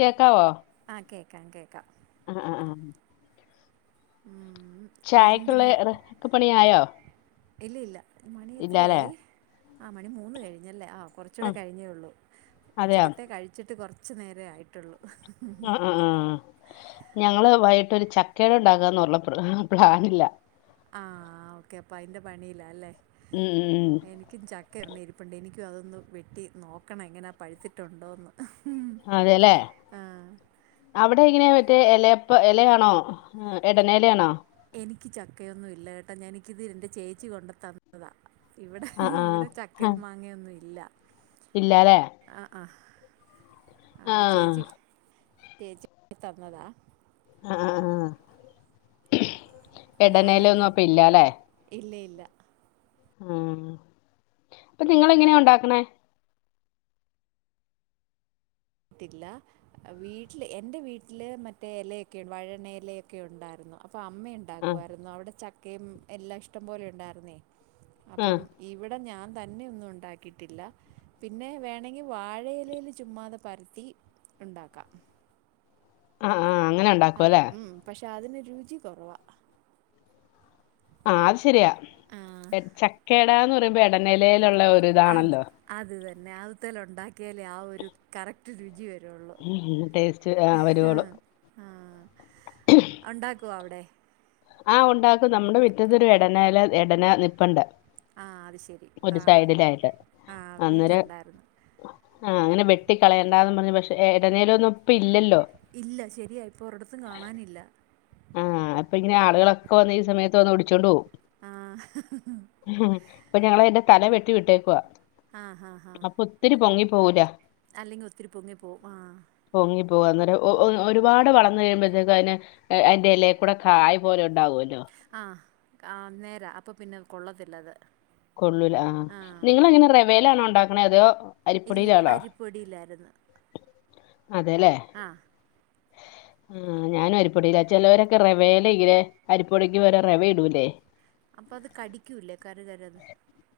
കേക്കാവോ? ആഹ് കേക്കാം കേക്കാ. ആഹ് ആ ആ ഉം ഉം ഇരുണ്ട് ചായക്കുള്ള മൂ റെസിപ്പി പണിയായോ ഇല്ല ഇല്ല മണി ഇല്ലാലേ എത്രയായി? ആഹ് മണി മൂന്ന് കഴിഞ്ഞല്ലേ ആഹ് കൊറച്ചൂടെ കഴിഞ്ഞേള്ളൂ അതെയോ ഉച്ചക്കത്തെ കഴിച്ചിട്ട് കൊറ ച്ച് നേരേ ആയിട്ടോള്ളു. ആഹ് ആ ആഹ് ഞങ്ങള് വൈട്ടോരു ചക്കട ണ്ടാക്കാന്നുള്ള പ്ലാ പ്ലാനില. ആഹ് ഓക്കെ അപ്പൊ അയ്ന്റെ പണിയിലാലേ. ഉം ഉം ഉം. എനിക്കും ചക്ക രണ്ണം ഇരിപ്പുണ്ട് എനിക്കും അതൊന്ന് വെട്ടി നോക്കണം എങ്ങനാ പഴുത്തിട്ടുണ്ടോന്ന്. അതെല്ലേ. അവടെ എങ്ങനെ മറ്റേ എലയപ്പ എലയാണോ എടനലയാണോ? എനിക്ക് ചക്കയൊന്നു ഇല്ല കേട്ടാ ഞനിക്കിത് എന്റെ ചേച്ചി കൊണ്ട് തന്നതാ. ഇവടെ ആഹ് ആഹ് ഇവടെ ചക്കയേം മാങ്ങ്യന്നുല്ല. അതെ. ആ ആ അപ്പൊ ആഹ് ചേച്ചി ചേച്ചി തന്നതാ. ആഹ് ആ ആഹ്. ഞാനത് എടനേലയൊന്നും അപ്പൊ ഇല്ലാലേ ഇല്ല ഇല്ല. ആ അപ്പൊ നിങ്ങളെങ്ങനെയാ ഉണ്ടാക്കണേ? ത്തില്ലാ വീട്ടില് എന്റെ വീട്ടില് മറ്റേ യലയൊക്കെ വഴനയലയൊക്കെ ഉണ്ടാർന്നു അപ്പൊ അമ്മേ ആഹ് ണ്ടാക്കുവാരുന്നു അവടെ ചക്കയും എല്ലാം ഇഷ്ടം പോലെ ഉണ്ടാർന്നേയ് ആഹ് അപ്പം ഇവിടെ ഞാൻ തന്നെയൊന്നും ഉണ്ടാക്കിട്ടില്ല, പിന്നെ വേണങ്കി വാഴയിലയിൽ ചുമ്മാത പരത്തി ഉണ്ടാക്കാ. ആ ആ അങ്ങനണ്ട അതെ ഉം പക്ഷെ അതിന് രുചി കൊറവാ. ആ അത് ശരിയാ, ആ, ചക്കേടാന്ന് പറയുമ്പോ എടനെലേലുള്ള ഒരു അത് ഇതാണല്ലോ. അത് തന്നെ അത്തല ഉണ്ടാക്കിയാലേ ആ ഒരു കറക്റ്റ് രുചി വരുള്ളു. ടേസ്റ്റ് വരുവോളു ആഹ് ഒണ്ടാക്കുവൊ അവടെ? ആഹ് ഉണ്ടാക്കും, നമ്മടെ മിറ്റത്തു ഒരു എടനല എടന നിപ്ണ്ട്. ആഹ് അത് ശരി, ആഹ് ആഹ് അന്നേരം വീട്ടിലുണ്ടാരുന്നു. ആഹ് അങ്ങനെ വെട്ടി കളയണ്ടന്ന് പറഞ്ഞു പക്ഷെ ഇടനേല ഒന്നും ഇപ്പ ഇല്ലല്ലോ. ഇല്ല ശരിയ ഇപ്പൊ ഒരിടത്തും കാണാനില്ല. ആഹ് അപ്പൊ ഇങ്ങനെ ആളുകളൊക്കെ വന്ന് ഈ സമയത്ത് വന്ന് ഒടിച്ചോണ്ട് പോവും. ആഹ് ഉം ഇപ്പൊ ഞങ്ങള് അതിന്റെ തല വെട്ടി വിട്ടേക്കുവാ. ആഹ് ഹാ ഹാ അപ്പൊ ഒത്തിരി പൊങ്ങിപ്പോവൂല. അല്ലെങ്കി ഒത്തിരി പൊങ്ങി പോകും ആഹ് പൊങ്ങി പോകും അന്നേരം ഒ ഒരുപാട് വളന്നു കഴിയുമ്പോഴത്തേക്ക് അതിന്. അയിന്റെ എലേ കൂടെ കായ് പോലെ ഉണ്ടാവുമല്ലോ. ആഹ് ആ നേരാ അപ്പൊ പിന്നെ കൊള്ളത്തില്ലത്. കൊള്ളൂല ആഹ് നിങ്ങളെങ്ങനെ റവേലാണോ ഉണ്ടാക്കണെ അതോ അരിപ്പൊടിയിലാണോ. ഇല്ലായിരുന്നു. അതെലേ ആഹ് ആഹ് ഞാനും അരിപ്പൊടിയില ചെലവരൊക്കെ റവേല്ങ്ങനെ അരിപ്പൊടിക്ക് പകരം റവ ഇടൂല്ലേ. അപ്പൊ അത് കടിക്കൂല്ലേ കര്കരന്ന്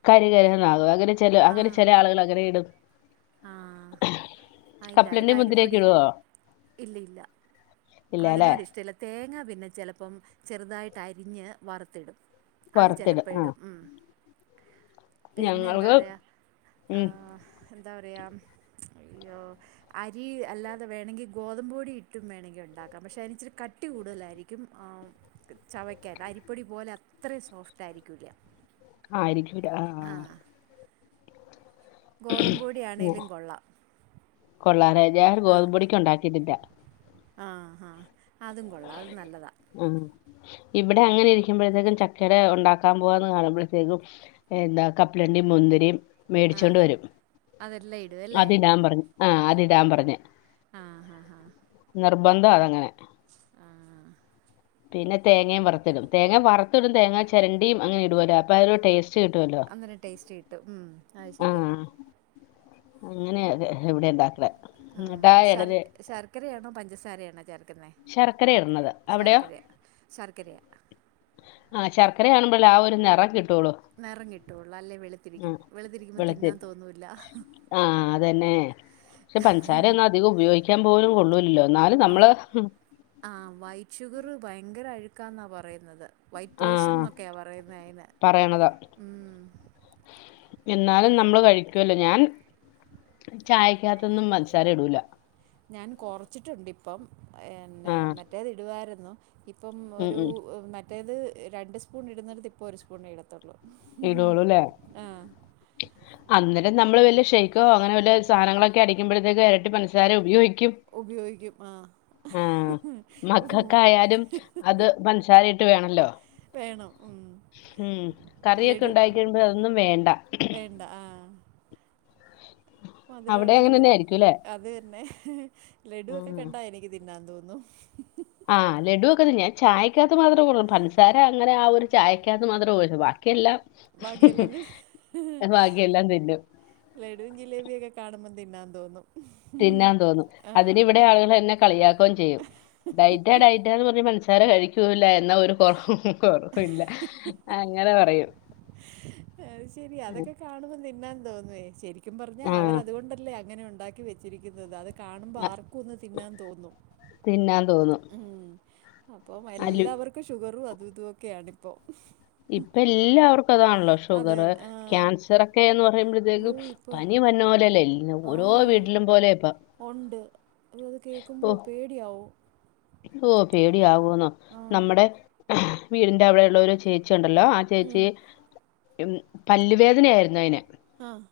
കരികരന്നാകും അങ്ങനെ ചെല അങ്ങനെ ആഹ് ചില ആളുകൾ അങ്ങനെ ഇടും. ആഹ് അത് ഇല്ല ഇത് കപ്പലണ്ടി മുന്തിരിയൊക്കെ അരിപ്പൊടി ഇടുവോ ഇല്ല ഇല്ല ഇല്ലാല്ലേ അതിനോട് ഇഷ്ടല്ല. തേങ്ങ പിന്നെ ചെലപ്പം ചെറുതായിട്ട് അരിഞ്ഞ് വറുത്തിടും. അത് വറുത്തിടും ചിലപ്പോ ആ ഇടും ഉം. പിന്നെ എന്താ ഞങ്ങൾക്ക് പറയ ഉം ആഹ് എന്താ പറയ അയ്യോ അരി അല്ലാതെ വേണങ്കിൽ ഗോതമ്പ് പൊടി ഇട്ടും വേണങ്കിൽ ഉണ്ടാക്കാം പക്ഷെ അതിനിച്ചിരി കട്ടി കൂടുതലായിരിക്കും ആഹ് ചവയ്ക്കാൻ അരിപ്പൊടി പോലെ അത്രയും സോഫ്റ്റ് ആയിരിക്കൂല്ല. ആയിരിക്കൂല്ല ആഹ് ആഹ് ഗോതമ്പ് പൊടി ആണെലും കൊള്ളാം കൊള്ളാലെ ഞാൻ ആഹ് ഗോതമ്പൊടിക്ക് ഉണ്ടാക്കിയിട്ടില്ല ആഹ് ആഹ് അതും കൊള്ളാം അതും നല്ലതാ ആഹ് ഇവിടെ അങ്ങനെ ഇരിക്കുമ്പഴത്തേക്കും ചക്കട ഉണ്ടാക്കാൻ പോവാന്ന് കാണുമ്പളത്തേക്കും എന്താ കപ്പലണ്ടിയും മുന്തിരിയും ആ മേടിച്ചോണ്ട് വരും അതെല്ലാം ഇടും അല്ലേ അതിടാൻ പറഞ് ആഹ് അതിടാൻ പറഞ് ആ ഹാ നിർബന്ധ അതങ്ങനെ ആഹ് പിന്നെ തേങ്ങയും വറത്തിടും തേങ്ങ വറുത്തിടും തേങ്ങാ ചരണ്ടിയും അങ്ങനെ ഇടുവല്ലോ അപ്പ ആ ഒരു ടേസ്റ്റ് കിട്ടുമല്ലോ അങ്ങനെ ടേസ്റ്റ് കിട്ടുംഉം അത് ശരിയാ അങ്ങനെയെ ഇവിടെ ഉണ്ടാക്കണെ എന്നിട്ടാ ഇടല് ചക്കരയാണോ പഞ്ചസാരയാണോ ചേർക്കുന്നെ ശർക്കരയാ ഇടുന്നത് അവിടെയോ? ശർക്കരയാ ആഹ് ശർക്കര കാണുമ്പഴേ ആ ഒരു നിറം കിട്ടുവുള്ളൂ നിറം കിട്ടുവുള്ളൂ അല്ലേ വെളുത്തിരിക്കും വെളുത്തിരിക്കുമ്പോ തിന്നാൻ തോന്നൂല്ല ആഹ് അതന്നെ പക്ഷെ പഞ്ചസാര ഒന്നും അധികം ഉപയോഗിക്കാൻ പോലും കൊള്ളൂലല്ലോ എന്നാലും നമ്മള് ആഹ് വൈറ്റ് ഷുഗറ് ഭയങ്കര അഴുക്കാന്നാ പറയുന്നത് വൈറ്റ് ആ പോയ്സൺ എന്നൊക്കെയാണ് പറയുന്നത് അയ്നെ പറയണതാ ഉം എന്നാലും അത് നമ്മള് കഴിക്കോല്ലോ ഞാൻ ചായക്കകത്തൊന്നും പഞ്ചസാര ഇടൂല ഞാൻ കൊറച്ചിട്ടുണ്ട് ഇപ്പം എന്നെ ആ മറ്റേത് ഇടുവായിരുന്നു ഇപ്പം ഉം ഒരു ഉം മറ്റേത് രണ്ട് സ്പൂൺ ഇടുന്നിടത്ത് ഇപ്പോ ഒരു സ്പൂൺ ഇടം ത്തൊള്ളൂ ഇടുള്ളൂ ല്ലേ ആഹ് അന്നേരം നമ്മള് വല്യെ ഷെയ്ക്കോ അങ്ങനെ വല്യെ സാനങ്ങളൊക്കെ അടിക്കുമ്പഴത്തേക്ക് ഇരട്ടി പഞ്ചസാര ഉപയോഗി ഉപയോഗിക്കും ആഹ് ഒരൂസം നോക്കും മക്കൾക്കായാലും അത് പഞ്ചസാര ഇട്ട് വേണല്ലോ വേണം ഉം ഉം കറിയൊക്കെ ലഡു ഉണ്ടാക്കിയോക്കുമ്പോ അതൊന്നും വേണ്ട വേണ്ട ആഹ് മധുരം അവിടെ ഉള്ളത് അങ്ങനെ തന്നെ മതി ആയിരിക്കും ല്ലേ അത് തന്നെ ലഡു ഒക്കെ ആഹ് കണ്ട എനിക്ക് തിന്നാൻ തോന്നും ആഹ് ലഡുവൊക്ക ഞാൻ ചായക്കകത്ത് മാത്രം കൂടു പഞ്സാര അങ്ങനെ ആ ഒരു ചായക്കകത്ത് മാത്രേ ഒര് ബാക്കിയെല്ലാം ബാക്കിയെല്ലാം തന്നെ ബാക്കിയെല്ലാം തിന്നു ലഡും ജിലേബിയൊക്കെ കാണുമ്പോ തിന്നാൻ തോന്നും തിന്നാൻ തോന്നും ആ അതിനിവിടെ ആളുകൾ എന്നെ കളിയാക്കോം ചെയ്യും ഡൈറ്റാ ഡയറ്റാ എന്ന് പറഞ്ഞ് പഞ്ചസാര കഴിക്കൂല്ല എന്നാ ഒ റ കൊറക്കും ഇല്ല അങ്ങനെ പറയും അത് ശെരി അതൊക്കെ കാണുമ്പോ നിന്നാൻ തോന്നോയ് ശരിക്കും പറഞ്ഞാ ആഹ് അവരതുകൊണ്ടല്ലേ അങ്ങനെ ഉണ്ടാക്കി വെച്ചിരിക്കുന്നത് അത് കാണുമ്പ ആർക്കും ഒന്ന് തിന്നാൻ തോന്നും തിന്നാൻ തോന്നും ഉം അപ്പം അലു എല്ലാവർക്കും ഷുഗറും അതും ഇതുംക്കെയണിപ്പോ ഇപ്പ എല്ലാവർക്കും അതാണല്ലോ അത് ഷുഗർ തന്നെ ആ ക്യാൻസറൊക്കെയെന്ന് ഓ പറയുമ്പോഴത്തേക്കും ഇപ്പോൾ പനി വര്ണ പോലെയല്ല എല്ല- ഓരോ വീട്ടിലും പോലെ ഇപ്പ ഒണ്ട് അപ്പ അത് കേൾക്കുമ്പോ ഓ പേടിയാവും ഓ പേടി ആവോന്നോ ആഹ് നമ്മടെ വീടിന്റെ അവിടെയുള്ളൊരു ചേച്ചി ഉണ്ടല്ലോ ആ ചേ ഉം ചേച്ചി പല്ല് വേദനയായിരുന്നു അയിന് ആഹ്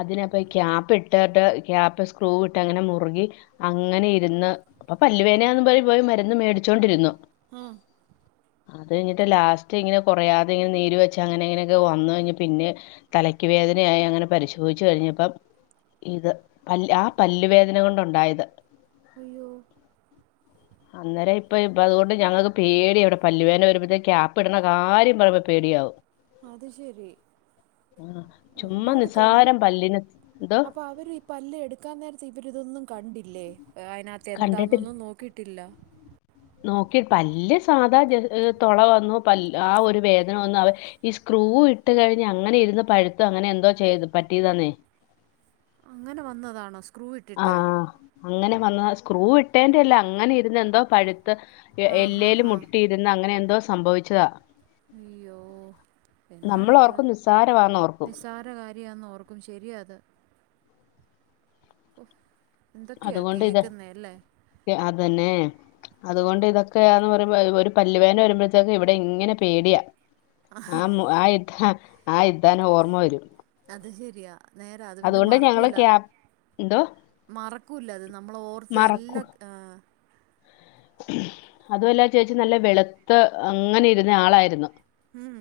അതിനപ്പം ഈ ക്യാപ്പ് ഇട്ടിട്ട് ക്യാപ്പ് സ്ക്രൂ ഇട്ട് അങ്ങനെ മുറുകി അങ്ങനെ ഇരുന്ന് അപ്പൊ പല്ലുവേനയാന്ന് പറ പോയി പോയി മരുന്ന് മേടിച്ചോണ്ടിരുന്നു ആഹ് അത് കഴിഞ്ഞിട്ട് ലാസ്റ്റ് ഇങ്ങനെ കുറയാതെ ഇങ്ങനെ നീര് വെച്ച് അങ്ങനെ ഇങ്ങനെയൊക്കെ വന്ന് കഴിഞ്ഞ് പിന്നെ തലയ്ക്ക് വേദനയായി അങ്ങനെ പരിശോധിച്ചു കഴിഞ്ഞപ്പം ഇത് പല് ആ പല്ലുവേദനകൊണ്ടുണ്ടായത്. ഉയോ അന്നേം ഇപ്പൊ ഇപ്പ അതുകൊണ്ട് ഞങ്ങൾക്ക് പേടിയാ ഇവിടെ പല്ലുവേന വരുമ്പോഴത്തേ ക്യാപ്പ് ഇടണ കാര്യം പറയുമ്പോ പേടിയാവും. അത് ശരി ആഹ് എന്നാ ചുമ്മ എടുക്കാം നിസ്സാരം പല്ലിന് എന്തോ. അപ്പൊ അവര് ഈ പല്ല് എടുക്കാൻ നേരത്തെ ഇവരിതൊന്നും കണ്ടില്ലേ അതിനകത്ത് കണ്ടിട്ടില്ല എന്താന്നൊന്നും നോക്കിയിട്ടില്ല. നോക്കി പല്ല് സാധാ തുള വന്നു പൽ ആ ഒരു വേദന വന്നു അത് ഈ സ്ക്രൂ ഇട്ട് കഴിഞ്ഞ് അങ്ങനെ ഇരുന്ന് പഴ്ത്ത് അങ്ങനെ എന്തോ ചെയ്തു പറ്റിയതാന്നേ. അങ്ങനെ വന്നതാണോ സ് ആഹ് അങ്ങനെ വന്നഹ് സ്ക്രൂ ഇട്ടേന്റെ അല്ല അങ്ങനെ ഇര്ന്ന് എന്തോ പഴ്ത്ത്. എ ആഹ് ഹാ എല്ലേല് ഹാ മുട്ടിയിരുന്ന് അങ്ങനെ എന്തോ സംഭവിച്ചതാ. അയ്യോ എന്നാ നമ്മൾ എടുക്കാ ഓർക്കും നിസ്സാരമാന്ന് ഓർക്കും നിസാരകാര് രിയാന്ന് ഓർക്കും ശരിയാ അത് ഓ എന്തൊക്കെയാ അതുകൊണ്ട് ഇത് കേക്കുന്ന അല്ലേ അതന്നെ അതുകൊണ്ട് ഇതൊക്കെയാന്ന് പറയുമ്പോ ഒരു പല്ലു വേദന വരുമ്പോഴത്തേക്ക് ഇവിടെ ഇങ്ങനെ പേടിയാ ആ ഇത്ത ആ ഇത്താനെ ഓർമ്മ വരും അത് ശെരിയാ നേരാ അത് പിന്നെ അതുകൊണ്ട് ഞങ്ങള് മറക്കൂല. ക്യാ എന്തോ മറക്കൂല്ല അത് നമ്മൾ ഓർത്ത് എല്ലാ ആഹ് അതുവല്ലാ ആ ചേച്ചി നല്ല വെളുത്ത് അങ്ങനെ ഇരുന്ന ആളായിരുന്നു ഉം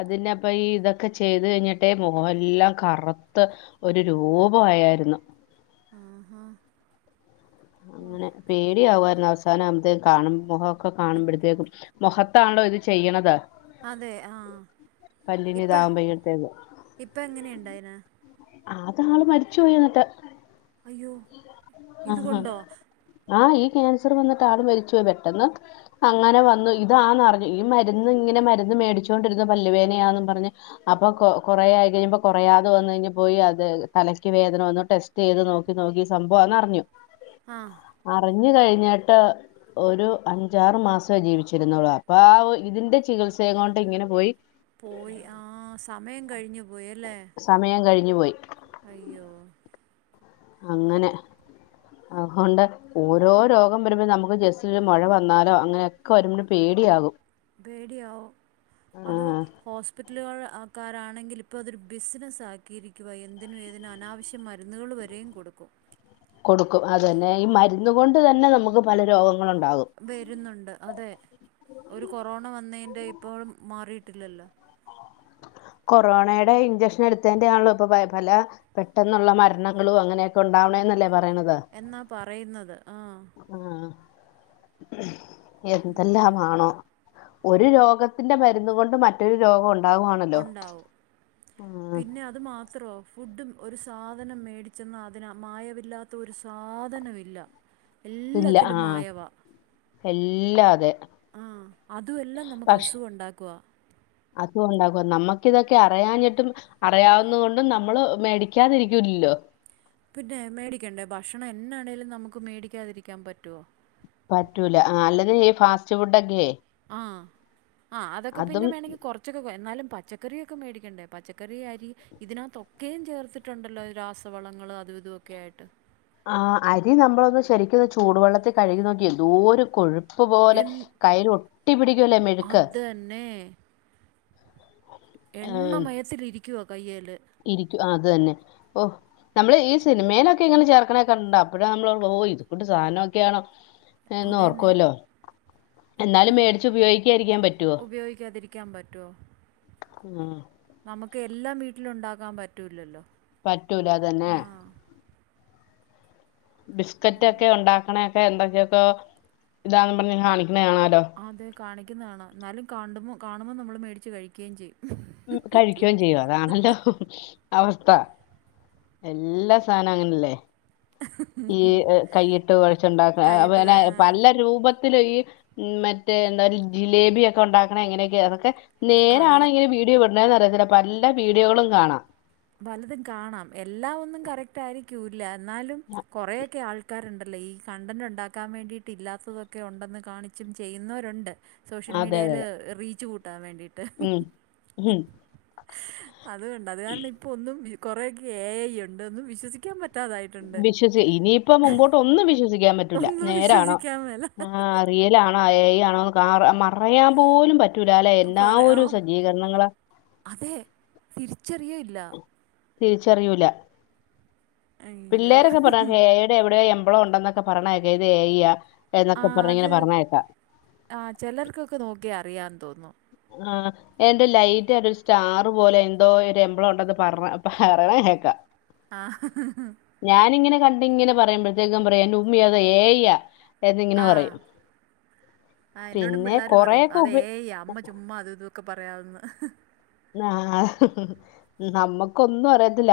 അതിന്നപ്പൊ ഈ ഇതൊക്കെ ചെയ്ത് കഴിഞ്ഞിട്ടേ മുഖവെല്ലാം കറുത്ത് ഒരു രൂപം ആയായിരുന്ന് ആ ഹാ അങ്ങനെ പേടിയാകുവായിരുന്നു അവസാനം ആഇത്തെ കാണും മുഖ ഒക്കെ കാണുമ്പോഴത്തേക്കും മുഖത്താണോ ഇത് ചെയ്യണത് അതെ ആഹ് പല്ലിന് ഇപ്പ ഇതാകുമ്പോഴത്തേക്ക് ഇപ്പ എങ്ങനെയുണ്ടയിന് അത് ആള് മരിച്ചു പോയിന്നിട്ട് അയ്യോ ആഹ് ആഹ് ഇതുകൊണ്ടോ ആഹ് ഈ ക്യാൻസർ വന്നിട്ട് ആള് മരിച്ചു പോയി പെട്ടെന്ന് അങ്ങനെ വന്നു ഇതാന്ന്റിഞ്ഞു ഈ മരുന്ന് ഇങ്ങനെ മരുന്ന് മേടിച്ചുകൊണ്ടിരുന്നു പല്ലുവേനയാന്നും പറഞ്ഞ് അപ്പൊ കൊ കൊറേ ആയി കഴിയുമ്പൊ കൊറയാതെ വന്ന് കഴിഞ്ഞ പോയി അത് തലയ്ക്ക് വേദന വന്നു ടെസ്റ്റ് ചെയ്ത് നോക്കി നോക്കി സംഭവാന്ന് അറിഞ്ഞു ആഹ് അറിഞ്ഞു കഴിഞ്ഞിട്ട് ഒരു അഞ്ചാറ് മാസമേ ജീവിച്ചിരുന്നുള്ളു അപ്പൊ ആ ഇതിന്റെ ചികിത്സയെ കൊണ്ട് ഇങ്ങനെ പോയി പോയി ആ സമയം കഴിഞ്ഞു പോയി അല്ലേ സമയം കഴിഞ്ഞു പോയി അയ്യോ അങ്ങനെ ആഹൊണ്ട് ഓരോ രോഗം വരുമ്പോ നമുക്ക് ജസ്റ്റ് ഒരു മഴ വന്നാലോ അങ്ങനെയൊക്കെ വരുമ്പോ ഒരു പേടിയാകും പേടിയാവും അതോ ആഹ് ഹോസ്പിറ്റലുകൾ ആക്കാരാണെങ്കിൽ ഇപ്പ അതൊരു ബിസിനസ്സ് ആക്കിയിരിക്കുവാ എന്തിനും ഏതിനും അനാവശ്യമായി മരുന്ന് മരുന്നുകൾ വരെയും കൊടുക്കും കൊടുക്കും അതു തന്നെ ഈ മരുന്നു കൊണ്ട് തന്നെ നമുക്ക് പല രോഗങ്ങളുണ്ടാകും വരുന്നുണ്ട് അതെ ഒരു കൊറോണ വന്നതിൻ്റെ ഇപ്പോഴും മാറിയിട്ടില്ലല്ലോ കൊറോണയുടെ ഇഞ്ചക്ഷൻ എടുത്തേന്റെ ആണല്ലോ ഇപ്പ പ പല പെട്ടെന്നുള്ള മരണങ്ങളും അങ്ങനെയൊക്കെ ഉണ്ടാവണെ എന്നല്ലേ പറയുന്നത് എന്നാ പറയുന്നത് ആഹ് ആഹ് എന്തെല്ലാമാണോ ഒരു രോഗത്തിന്റ മരുന്ന് കൊണ്ട് മറ്റൊരു രോഗമുണ്ടാകുവാണല്ലോ ണ്ടാവും പിന്നെ അത് മാത്രോ ഫുഡും ഒരു സാധനം മേടിച്ചെന്നാ അതിന് മായവില്ലാത്ത ഒരു സാധനവില്ല ഇല്ല എല്ലാത്തിലും ആഹ് മായവാ എല്ലാ അതെ ആഹ് അതു എല്ലാം പക്ഷെ നമുക്കസുഖവുണ്ടാക്കുവാ അതും ഉണ്ടാകും നമ്മക്കിതക്കെ അറിയാഞ്ഞിട്ടും അറിയാവുന്നതുകൊണ്ടും നമ്മള് മേടിക്കാതിരിക്കൂല്ലല്ലോ പിന്നേ മേടിക്കണ്ടേ ഭക്ഷണം എന്നാണേലും നമുക്ക് മേടിക്കാതിരിക്കാൻ പറ്റോ പറ്റൂല ആ അല്ലാതെ ഈ ഫാസ്റ്റ് ഫുഡക്കേ ആഹ് ആഹ് അതക്ക പിന്ന വേണെങ്കിക്കൊറ ഉച്ചക്ക് എന്നാലും പച്ചക്കറിയൊക്ക മേടിക്കണ്ടേ പച്ചക്കറിയരി ഇതിനകത്തൊക്കേയും ചേർത്തിട്ടുണ്ടല്ലോ രാസവളങ്ങള് അതു വിതുവൊക്കെയായിട്ട്. ആഹ് അരി നമ്മളൊന്ന് ശെരിക്കൊന്ന് ചൂടുവെള്ളത്തിൽ കഴുകി നോക്കിയേ എന്തോരംകൊഴു ഉപ്പ് പോലെ എൻ കൈയിലൊട്ടി പിടിക്കൂലേ മെഴുക്ക്. എണ്ണമയത്തിലിരിക്കുവ കയ്യേല്. ഇരിക്കു ആഹ് അത് തന്നെ ഓഹ് നമ്മള് ഈ സിനിമേലൊക്കെ ഇങ്ങന ചേർക്കണേക്കണ്ടപ്പഴേ നമ്മള് [unintelligible] ഇത് ക്കൂട്ട് സാധനോക്കെയാണോ. അതന്നെ എന്നോർക്കൊല്ലോ എന്നാലും മേടച്ച് ഉപയോഗിക്ക്യാരിക്കാൻ പറ്റുവോ. ഉപയോഗിക്കാതിരിക്കാൻ അഹ് നമുക്കെല്ലാം വീട്ടിലുണ്ടാക്കാൻ പറ്റൂലല്ലോ. പറ്റൂല അതന്നെ ആഹ് ബിസ്ക്കറ്റക്കെ ഒണ്ടാക്കണയെക്കെ എന്തൊക്കെയൊക്ക ഇതാണെന്ന് പറഞ്ഞ് കാണിക്കണേ കാണല്ലോ. ആഹ് അതെ കാണിക്കുന്നാണ് എന്നാലും കാണ്ടുമോ കാണുമ്പോ നമ്മള് മേടിച്ച് കഴിക്കേയും ചെയ്യും. ഉം കഴിക്കോം ചെയ്യും അതാണല്ലോ അവസ്ഥ. എല്ലാ സാനം അങ്ങനല്ലേ. ഈ കൈയിട്ട് കൊഴചുണ്ടാക്കാ കൈയിട്ട് ക പിന്നെ ആഹ് പല രൂപ ത്തില് ഈ മറ്റേ എന്താ ജിലേബിയൊക്കൊണ്ടാക്കണ എങ്ങനെയൊക്കയാ അതൊക്കെ കളർ നേരാണോ ഇങ്ങന വീഡിയോ വിടണേന്നറിയത്തില്ല പല്ല വീഡിയോകളും കാണാം. ബലതും കാണാം എല്ലാ ഒന്നും കറക് റ്റാരിക്യൂരില്ലെന്നാലും കുറെയെക്കെ ആൾക്കാരെണ്ടല്ലോ ഈ കണ്ടന്റൊണ്ടാക്കാൻ വേണ്ടിട്ട് ഇല്ലാത്തതൊക്കെ ഉണ്ടെന്ന് കാണിച്ചും ചെയ്യുന്നവരുണ്ട്. സോഷ്യൽ അതെ അതെ മീഡിയാല് അതെ റീച്ച് കൂട്ടാൻ വേണ്ടിട്ട് ഉം ഉം അതുകൊണ്ട് അത് കാരണം ഇപ്പോ ഒന്നും വി കുറെയൊക്കെ എ ഐ യൊണ്ട് ഒന്നും വിശ്വസിക്ക് ക്ക്യാൻ പറ്റാതായി. വിശ്വസി ഇനിയിപ്പ മുമ്പോട്ടൊന്നും വിശ്വസിക്കാൻ പറ്റൂല്ല ഒന്നും നേരാണോ വിശ്വസിക്കാൻ മേല ആഹ് റിയാലാണോ ഏയ് ആണോ കാര മറയാൻ പോലും പറ്റൂലാല്ലെ എല്ലാ ഒരു സജ്ജീകരണങ്ങളാ. അതേ തിരിച്ചറിയേയില്ല. തിരിച്ചറിയൂല്ല അയ്യോ പിള്ളേരൊക്കെ പറയണ് ഏയാൺ. എവിടെയോ യെമ്പളൊണ്ടന്നക്ക പറണേക്കാം ഇത് എഇ യാ ആഹ് അത് ആഹ് ചെലർക്കൊക്ക നോക്കിയാ അറിയാന്ന് തോന്ന്ന്നു. ആഹ് എന്റെ ലൈറ്റായിട്ടൊരു സ്റ്റാറ് പോലെ എന്തോ ഒരു എമ്പളോണ്ടെന്ന് പർണ പറയണ കേക്കാ ആഹ് ഞാനിങ്ങനെ കണ്ടിങ്ങനെ പറയുമ്പോഴത്തേക്കും പറയും എന്റുമ്മീയത് എയീയാ എന്നിങ്ങന ആ പറയും ആ പിന്നെ കൊറേയൊക്കുപ ഉമ്മാ അതുവിതൊക്ക പറയാതെന്ന്. നാ നമ്മക്കൊന്നും അറിയത്തില്ല.